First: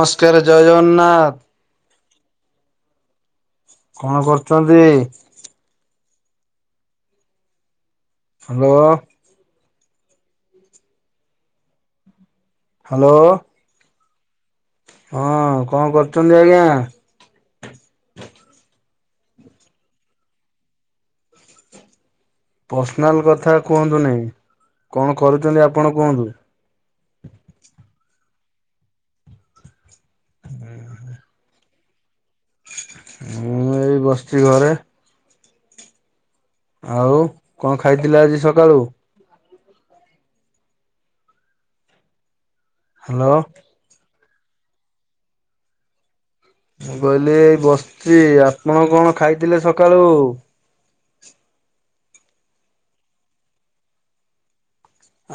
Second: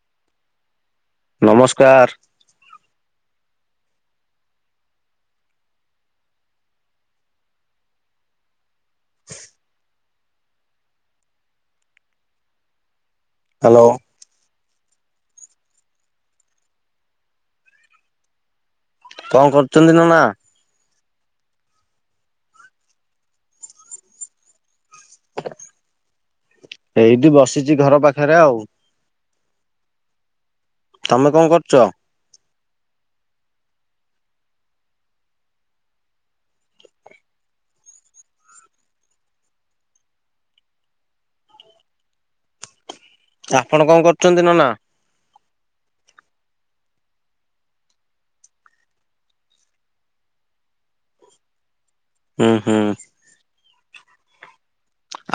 ମସ୍କାରେ ଜୟ ଜଗନ୍ନାଥ। ନମସ୍କାର। କଣ କରୁଚନ୍ତି? ହ୍ୟାଲୋ। [unintelligible] ହ୍ୟାଲୋ। ହ୍ୟାଲୋ। ହଁ କଣ କରୁଚନ୍ତି ଆଜ୍ଞା? କଣ କରୁଚନ୍ତି ନନା? ପର୍ସନାଲ କଥା କୁହନ୍ତୁ ନେଇ କଣ କରୁଚନ୍ତି ଆପଣ କୁହନ୍ତୁ? ଏଇଠି ବସିଚି ଘର ପାଖରେ ଆଉ। ହୁଁ। ତମେ କଣ କରୁଚ? ମୁଁ ଏଇ ବସିଚି ଘରେ। ଆଉ କଣ ଖାଇଥିଲେ ଆଜି ସକାଳୁ? ହ୍ୟାଲୋ। ଆପଣ କଣ କରୁଚନ୍ତି ନନା? ମୁଁ କହିଲି ଏଇ ବସିଚି ଆପଣ କଣ ଖାଇଥିଲେ ସକାଳୁ। ହୁଁ ହୁଁ।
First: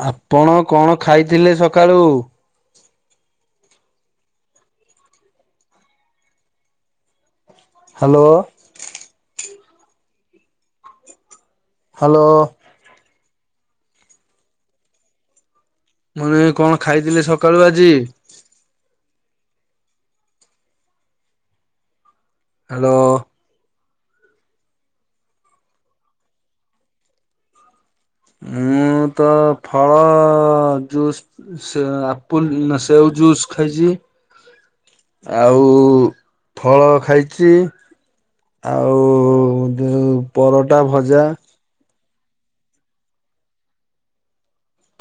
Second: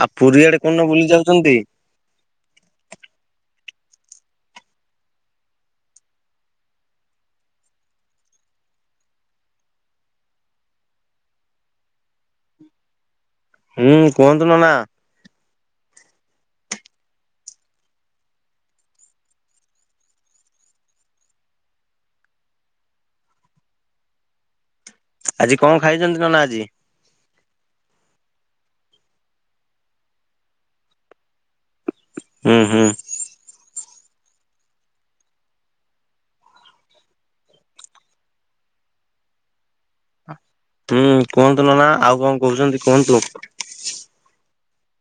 ଆଉ ପୁରୀ ଆପଣ ଆଡେ କୋଉଦିନ କଣ ବୁଲି ଖାଇଥିଲେ ଯାଉଛନ୍ତି? ସକାଳୁ? ହ୍ୟାଲୋ। ହ୍ୟାଲୋ। ହୁଁ କୁହନ୍ତୁ ନନା। ମୁ ନି କଣ ଖାଇଥିଲେ ସକାଳୁ ଆଜି? ହ୍ୟାଲୋ। ଆଜି କଣ ଖାଇଚନ୍ତି ନନା ଆଜି? ମୁଁ ତ ଫଳ ଜୁସ ସ ଆପୁଲ ହୁଁ ନା ହୁଁ ସେଉ ଜୁସ ଖାଇଚି। ଆଉ ଫଳ ଖାଇଚି। ଆଉ ଯୋଉ ପର ହୁଁ କୁହନ୍ତୁ ନନା ଆଉ କଣ କହୁଚନ୍ତି କୁହନ୍ତୁ।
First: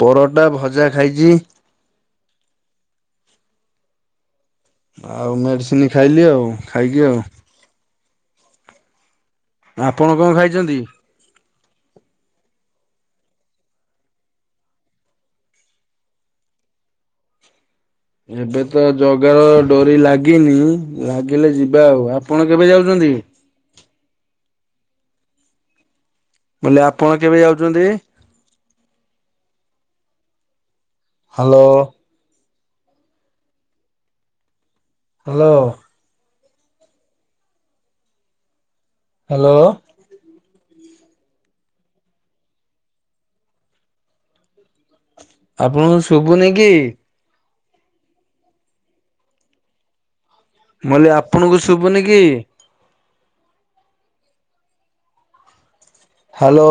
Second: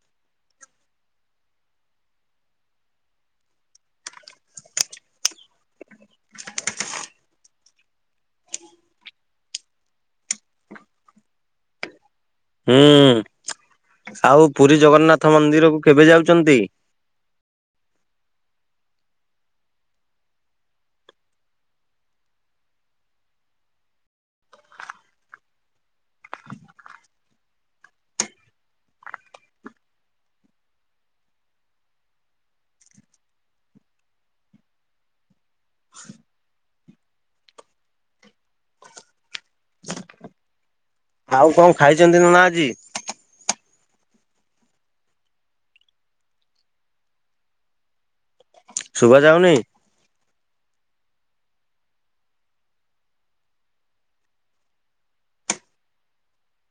ପରଟା ଭଜା ଖାଇଚି। ଆଉ ମେଡ଼ିସିନ ଖାଇଲି ଆଉ ଖାଇକି ଆଉ। ଆପଣ କଣ ଖାଇଚନ୍ତି? ହୁଁ ସାଉ ପୁରୀ ଜଗନ୍ନାଥ ମନ୍ଦିରକୁ କେବେ ଯାଉଚନ୍ତି? ଏବେ ତ ଜଗାର ଡୋରି ଲାଗିନି ଲାଗିଲେ ଯିବା ଆଉ, ଆପଣ କେବେ ଯାଉଚନ୍ତି? ମୁଁ କହିଲି ଆପଣ କେବେ ଯାଉଚନ୍ତି? ହ୍ୟାଲୋ। ହ୍ୟାଲୋ। ହ୍ୟାଲୋ। ଆଉ କଣ ଖାଇଚନ୍ତି ନନା ଆଜି? ଆପଣଙ୍କୁ ଶୁଭୁନି କି? ଶୁଭା ଯାଉନି। ମୁଁ କହିଲି ଆପଣଙ୍କୁ ଶୁଭୁନି କି? ହ୍ୟାଲୋ।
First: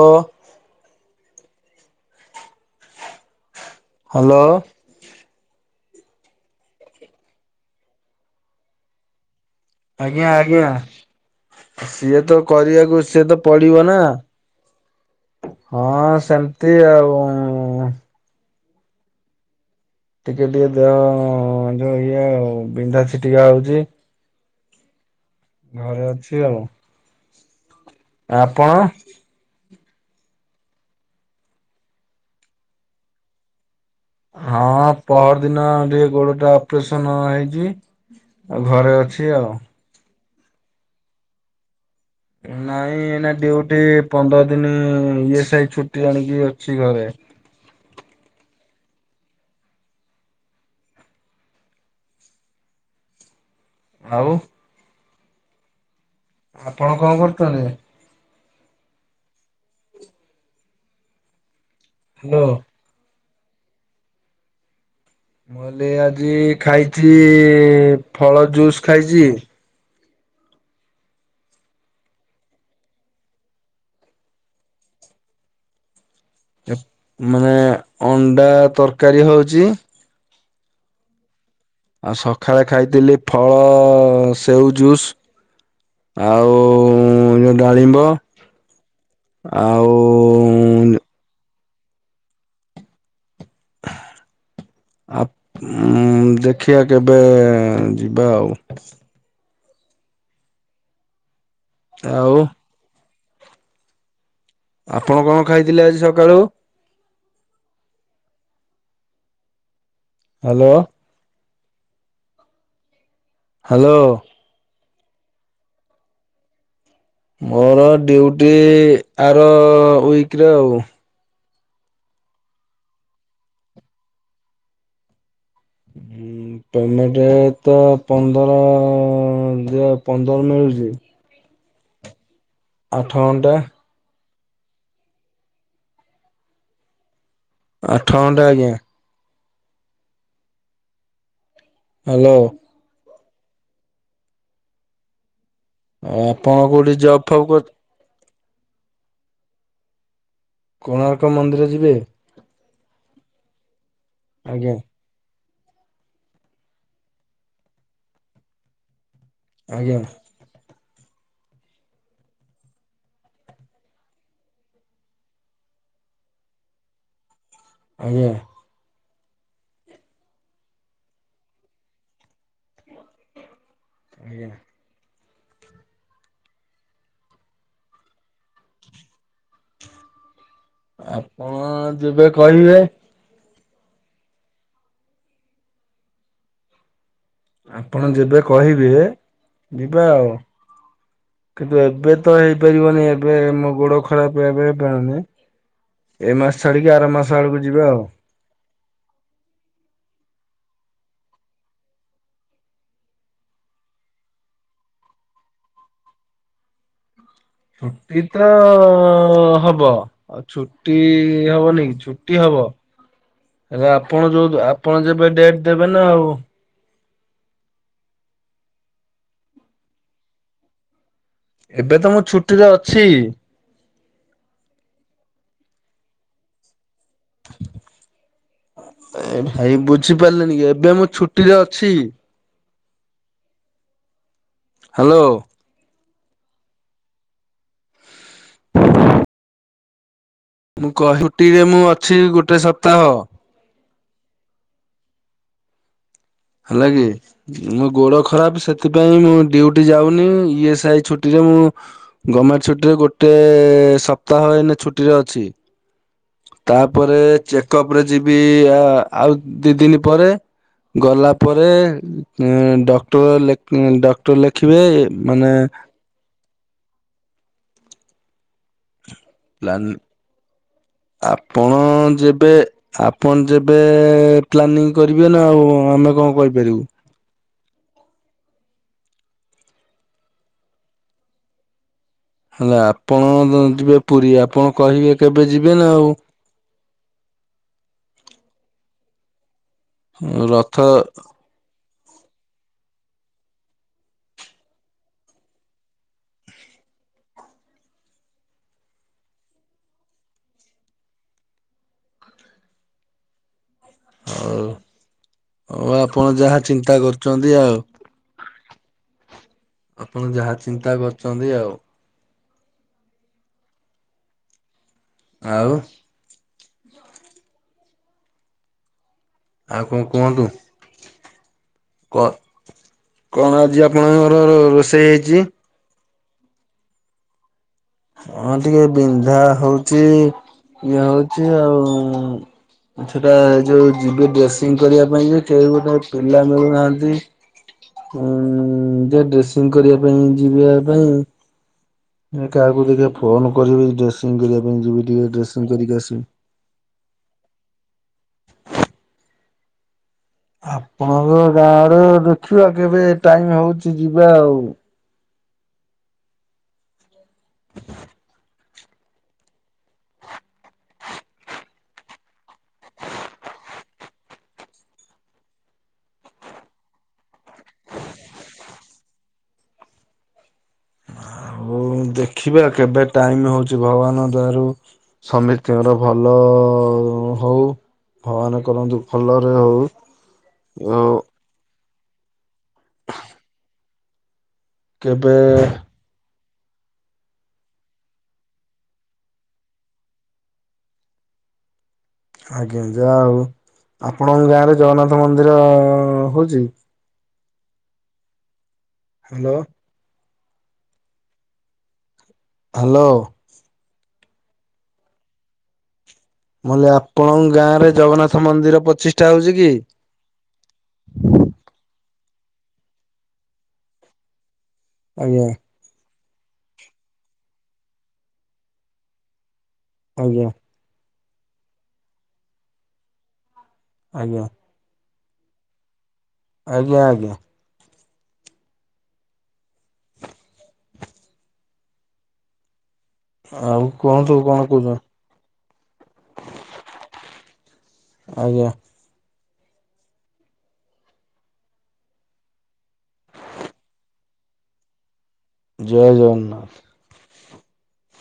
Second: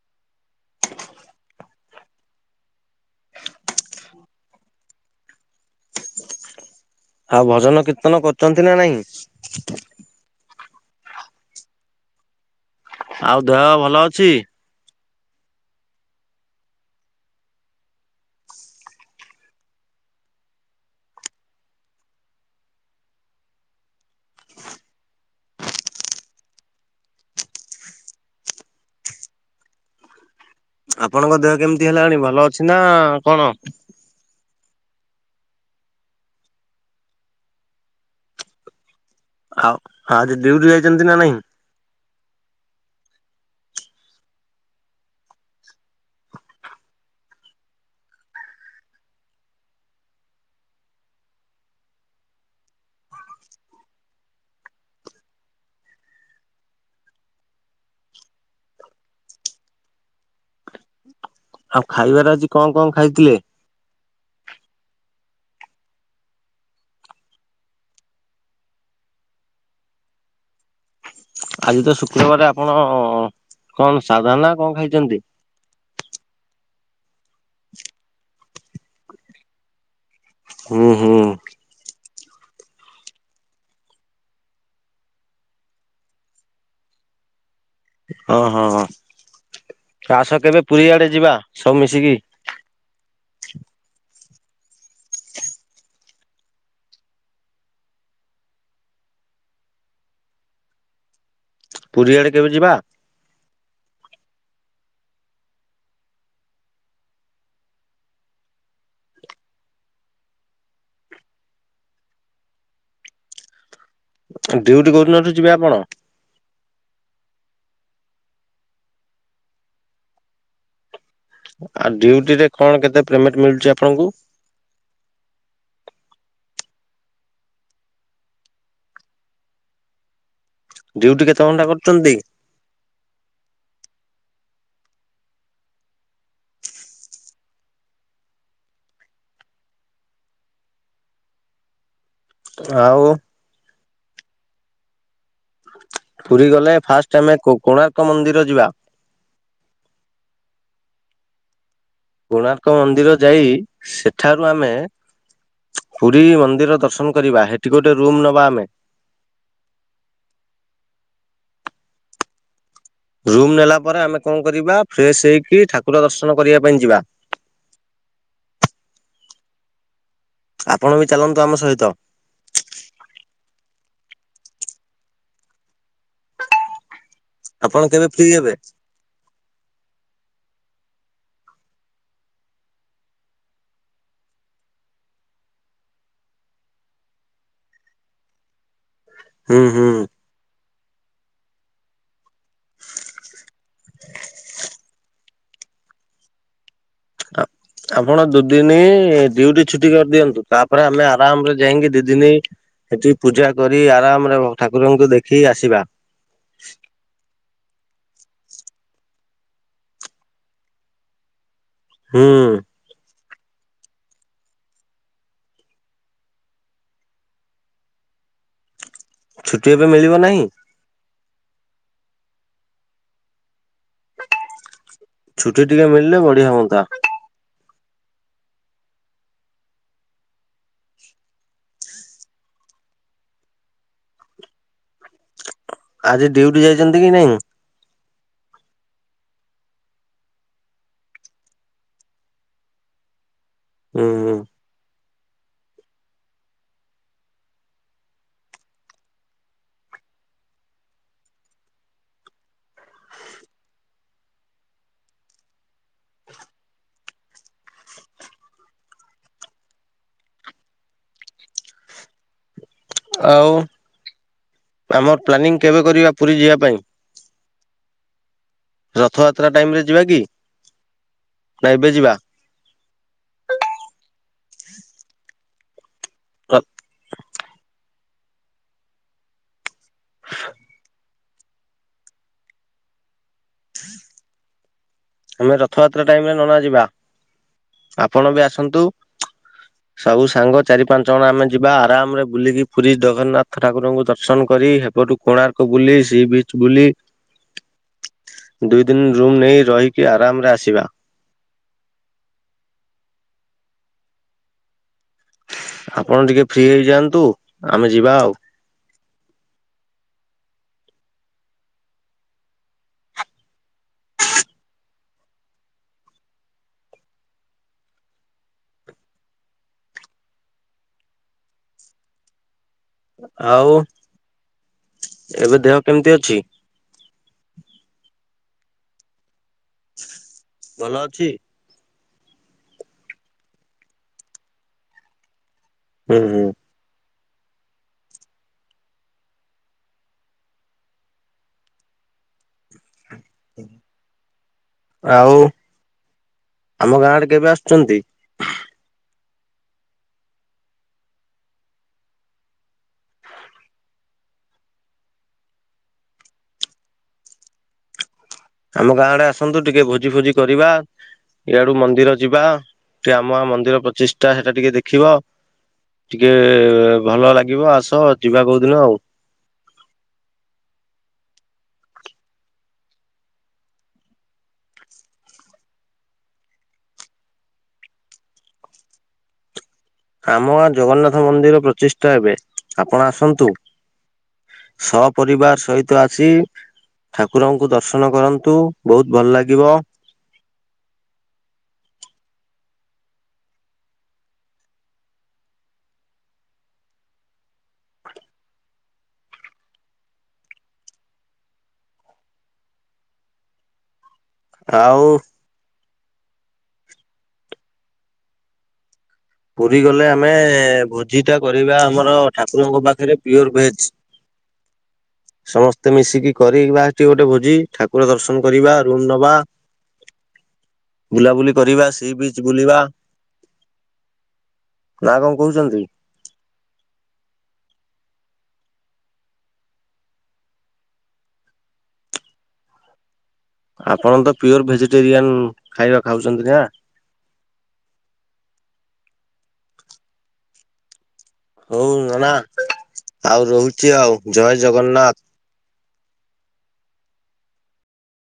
ହ୍ୟାଲୋ। ଆଉ ଭଜନ କୀର୍ତ୍ତନ କରୁଛନ୍ତି ନା ନାଇଁ? ଆଜ୍ଞା ଆଜ୍ଞା ସିଏ ତ କରିବାକୁ ସେତ ଆଉ ଦେହ ପଡିବ ଭଲ ନା ଅଛି? ହଁ ସେମିତି ଆଉ। ଟିକେ ଟିକେ ଦେହ ଯୋଉ ଇଏ ଆଉ ବିନ୍ଧା ଛିଟିକା ହୋଉଛି। ଘରେ ଅଛି ଆଉ। ଆପଣ? ଆପଣଙ୍କ ଦେହ କେମିତି ହେଲାଣି ଭଲ ଅଛି ନା କଣ? ହଁ ପହର ଦିନ ଟିକେ ଗୋଡ଼ ଟା ଅପରେସନ୍ ହେଇଛି ଆଉ ଘରେ ଅଛି। କି ଆଉ। ହଁ ଆଜି ଡିଉଟି ଯାଇଛନ୍ତି ନା ନାହିଁ? ନାଇଁ ଏ ନା ଡ଼ିଉଟି ପନ୍ଦର ଦିନ ଇ ଏସ୍ ଆଇ ଛୁଟି ଆଣିକି ଅଛି ଘରେ। ଆଉ ଆପଣ କଣ କରୁଛନ୍ତି? ଆଉ ଖାଇବାରେ ହ୍ୟାଲୋ। ଆଜି କଣ କଣ ଖାଇଥିଲେ? ମୁଁ ହେଲି ଆଜି ଖାଇଛି ଫଳ ଜୁସ୍ ଖାଇଛି। ଆଜି ତ ଶୁକ୍ରବାରେ ଆପଣ କଣ ସାଧ ନା କଣ ଖାଇଛନ୍ତି? ମାନେ ଅଣ୍ଡା ତରକାରୀ ହଉଚି। ହୁଁ ହୁଁ। ଆଉ ସକାଳେ ଖାଇଥିଲି ଫଳ ସେଉ ଜୁସ୍। ଆଉ ଯୋଉ ଡାଳିମ୍ବ ହଁ ହଁ ଆସ କେବେ ପୁରୀ ଆଉ ଆଡେ ଯିବା ସବୁ ମିଶିକି। ଆ ଦେଖିବା କେବେ ଯିବା ଆଉ। ପୁରୀଆଡେ ଆଉ କେବେ ଯିବା? ଆପଣ କଣ ଖାଇଥିଲେ ଆଜି ସକାଳୁ। ହ୍ୟାଲୋ। ହ୍ୟାଲୋ। ଡ଼ିଉଟି କୋଉଦିନଠୁ ଯିବେ ଆପଣ? ମୋର ଡିଉଟି ଆର ୱିକ୍‌ରେ ଆଉ। ଆଉ ଡ଼ିଉଟି ରେ କଣ କେତେ ପେମେଣ୍ଟ ମିଳୁଛି ଆପଣଙ୍କୁ? ହୁଁ ପେମେଣ୍ଟ ତ ପନ୍ଦର ଦିଅ ପନ୍ଦର ମିଳୁଛି। ଡିଉଟି କେତେ ଘଣ୍ଟା କରୁଛନ୍ତି? ଆଠ ଘଣ୍ଟା। ଆଠ ଘଣ୍ଟା ଆଜ୍ଞା। ହ୍ୟାଲୋ। ଆଉ ପୁରୀ ଆପଣ ଗଲେ କୋଉଠି ଫାଷ୍ଟ ଜବ୍ ଆମେ ଫବ୍ କର କୋଣାର୍କ ମନ୍ଦିର ଯିବା। କୋଣାର୍କ ମନ୍ଦିର ଯିବେ। କୋଣାର୍କ ମନ୍ଦିର ଯାଇ ସେଠାରୁ ଆମେ ଆଜ୍ଞା ପୁରୀ ମନ୍ଦିର ଦର୍ଶନ କରିବା ହେଠି ଗୋଟେ ରୁମ୍ ନବା ଆମେ। ଆଜ୍ଞା। ରୁମ୍ ନେଲା ପରେ ଆମେ କଣ କରିବା ଫ୍ରେଶ ହେଇକି ଠାକୁର ଦର୍ଶନ କରିବା ପାଇଁ ଯିବା। ଆଜ୍ଞା। ଆପଣ ବି ଚାଲନ୍ତୁ ଆମ ସହିତ। ଆଜ୍ଞା। ଆପଣ କେବେ ଫ୍ରି ହେବେ? ଆପଣ ଯେବେ କହିବେ। ଆପଣ ଯେବେ କହିବେ ହୁଁ ହୁଁ ଯିବା ଆଉ। କିନ୍ତୁ ଏବେ ତ ହେଇପାରିବନି ଏବେ ଆମ ଗୋଡ ଖରାପ ଏବେ ହେଇପାରନି। ଏ ମାସ ଛାଡିକି ଆର ମାସ ଆଡକୁ ଯିବା ଆଉ। ଦିନେ ଡିଉଟି ଛୁଟି କରିଦିଅନ୍ତୁ। ତାପରେ ଆମେ ଆରାମରେ ଯାଇକି ଦି ଦିନି। ସେଠି ପୂଜା କରି ଆରାମରେ ଠାକୁରଙ୍କୁ ଦେଖି ଆସିବା। ଛୁଟି ତ ହବ। ଆଉ ଛୁଟି ହବନି କି। ହୁଁ। ଛୁଟି ହବ। ହେଲେ ଆପଣ ଯୋଉ ଆପଣ ଯେବେ ଡେଟ୍ ଦେବେ ନା ଆଉ। ଛୁଟି ଏବେ ମିଳିବ ନାହିଁ? ଏବେ ତ ମୁଁ ଛୁଟିରେ ଅଛି। ଛୁଟି ଟିକେ ମିଳିଲେ ବଢିଆ ହୁଅନ୍ତା। ଏ ଭାଇ ବୁଝିପାରିଲେନି କି? ଏବେ ମୁଁ ଛୁଟିରେ ଅଛି। ହ୍ୟାଲୋ। ଆଜି ଡିୟୁଟି ଯାଇଚନ୍ତି କି ନାଇଁ? ହ [unintelligible] ମୁଁ କହ ଛୁଟି ରେ ମୁଁ ଅଛି ଗୋଟେ ସପ୍ତାହ। ଉଁ ଉଁ। ହେଲା କିି? ମୋ ଗୋଡ ଖରାପ୍ ସେଥିପାଇଁ ମୁଁ ଡିଉଟି ଯାଉନି ଇ ଏସ୍ ଆଇ ଛୁଟିରେ ମୁଁ- - ଗମେଣ୍ଟ ଛୁଟିରେ ଗୋଟେ ସପ୍ତାହ ଏନେ ଛୁଟିରେ ଅଛି। ତାପରେ ଚେକଅପ ରେ ଯିବି ଆଉ ଦି ଦିନି ପରେ। ଗଲା ପରେ ଆଉ ଡକ୍ଟର ଉଁ ଡକ୍ଟର ଲେଖିବେ ଆମର ପ୍ଲାନିଂ ମାନେ- - କେବେ କରିବା ପୁରୀ ଯିବା ପାଇଁ। ରଥଯାତ୍ରା ଟାଇମ ରେ ଯିବା କି? ନା ଏବେ ଯିବା। ଏବେ ଆପଣ ଯେବେ ପ୍ଲାନିଂ କରିବେ ନା ଆଉ ଆମେ କଣ କହିପାରିବୁ। ହେଲେ ଆପଣ ଯିବେ ପୁରୀ ଆପଣ କହିବେ। କେବେ ଆମେ ଯିବେ ନା ରଥଯାତ୍ରା ଆଉ ଟାଇମ ରେ ନନା ଯିବା ଆପଣ ବି ଆସନ୍ତୁ। ସବୁ ସାଙ୍ଗ ରଥ ଚାରି ପାଞ୍ଚ ଜଣ ଆମେ - - ଯିବା ଆରାମରେ ବୁଲିକି ପୁରୀ ଜଗନ୍ନାଥ ଠାକୁରଙ୍କୁ ଦର୍ଶନ କରି ହେ ପଟୁ କୋଣାର୍କ ବୁଲି ସି ବି ବୁଲି ଦୁଇ ଦିନ ରୁମ୍ ନେଇ ରହିକି ଆରାମରେ ଆସିବା। ହଉ, ହଉ ଆପଣ ଟିକେ ଯାହା ଫ୍ରି ଚିନ୍ତା ହେଇଯାଆନ୍ତୁ କରଚନ୍ତି ଆଉ। ଆମେ ଯିବା ଆଉ। ଆପଣ ଯାହା ଚିନ୍ତା କରିଚନ୍ତି ଆଉ। ଆଉ ଆଉ କଂ କୁହନ୍ତୁ? କଣ ଆଉ ଆଜି ଆପଣଙ୍କରର ରୋଷେଇ ହେଇଚି। ଏବେ ଦେହ କେମିତି ଅଛି? ହଁ ଟିକେ ବିନ୍ଧା ହଉଚି ଭଲ ଇଏ ଅଛି? ହଉଚି ଆଉ। ସେଟା ଯୋଉ ଯିବେ ଡ୍ରେସିଂ କରିବା ପାଇଁ ଯେ କେହି ଗୋଟେ ହୁଁ ହୁଁ ପିଲା ମିଳୁନାହାନ୍ତି। ଉଁ ଯିଏ ଡ୍ରେସିଂ କରିବା ପାଇଁ ଯିବା ପାଇଁ। କାହାକୁ ଟିକେ ଫୋନ କରିବି ଡ୍ରେସିଂ କରିବା ପାଇଁ ଯିବି ଟିକେ ଆଉ ଡ୍ରେସିଂ କରିକି ଆସିବି। ଆମ ଗାଁ ଆଡେ କେବେ ଆସୁଚନ୍ତି? ଆପଣଙ୍କ ଗାଁ ଆଡେ, ଦେଖିବା କେବେ ଟାଇମ ହଉଛି ଯିବା ଆଉ। ହ [inaudible] ଆମ ଗାଁ ଆଡେ ଆସନ୍ତୁ, ଟିକେ ଭୋଜି ଫୋଜି କରିବା ଇଆଡୁ ମନ୍ଦିର ଯିବା, ଟିକେ ଆମ ଗାଁ ମନ୍ଦିର ପ୍ରଚିଷ୍ଠା ସେଇଟା ଟିକେ ଦେଖିବ ଟିକେ ଏ ଭଲ ଲାଗିବ ଆସ ଯିବା କୋଉଦିନ ଆଉ। ହଉ ଦେଖିବା, କେବେ ଟାଇମ ହଉଛି ଭଗବାନ ଦୟାରୁ ସମିସ୍ତିଙ୍କର ଭଲ ଅ ହଉ, ଭଗବାନ କରନ୍ତୁ ଭଲରେ ହଉ ଆମ ଗାଁ ଜଗନ୍ନାଥ ଓ ମନ୍ଦିର ପ୍ରଚିଷ୍ଟା ହେବେ, ଆପଣ ଆସନ୍ତୁ? କେବେ ସପରିବାର ସହିତ ତ ଆସି, ଠାକୁରଙ୍କୁ ଦର୍ଶନ କରନ୍ତୁ, ବହୁତ ଭଲ ଲାଗିବ ଆଜ୍ଞା। ଯାହା ହଉ, ଆପଣଙ୍କ ଗାଁରେ ଜଗନ୍ନାଥ ମନ୍ଦିର ଅ ହଉଛି? ହାଲୋ। ହାଲୋ। ଆଉ ମୁଁ କହିଲି ଆପଣଙ୍କ ଗାଁରେ ଜଗନ୍ନାଥ ମନ୍ଦିର ପଚିଷ ପୁରୀ ଗଲେ ଆମେ ଭୋଜିଟା କରିବା ଆମର ଠାକୁରଙ୍କ ପାଖେରେ ପିଓର ଭେଜ। ଆଜ୍ଞା ସମସ୍ତେ ମିଶିକି କରିବା ସେଠି ଗୋଟେ ଭୋଜି, ଠାକୁର ଦର୍ଶନ କରିବା, ରୁମ ନବା ଆଜ୍ଞା। ବୁଲାବୁଲି କରିବା, ସିବିଚ୍ ବୁଲିବା ଆଜ୍ଞା। ନା କଣ କହୁଛନ୍ତି? ଆଜ୍ଞା, ଆଜ୍ଞା। ଆଉ ଆପଣ ତ କୁହନ୍ତୁ କଣ ପିଓର କହୁଛ ଭେଜିଟେରିଆନ ଖାଇବା ଖାଉଛନ୍ତି ନା? ଆଜ୍ଞା। ହଉ ନନା, ଆଉ ରହୁଛି ଆଉ ଜୟ ଜଗନ୍ନାଥ। ଜୟ ଜଗନ୍ନାଥ।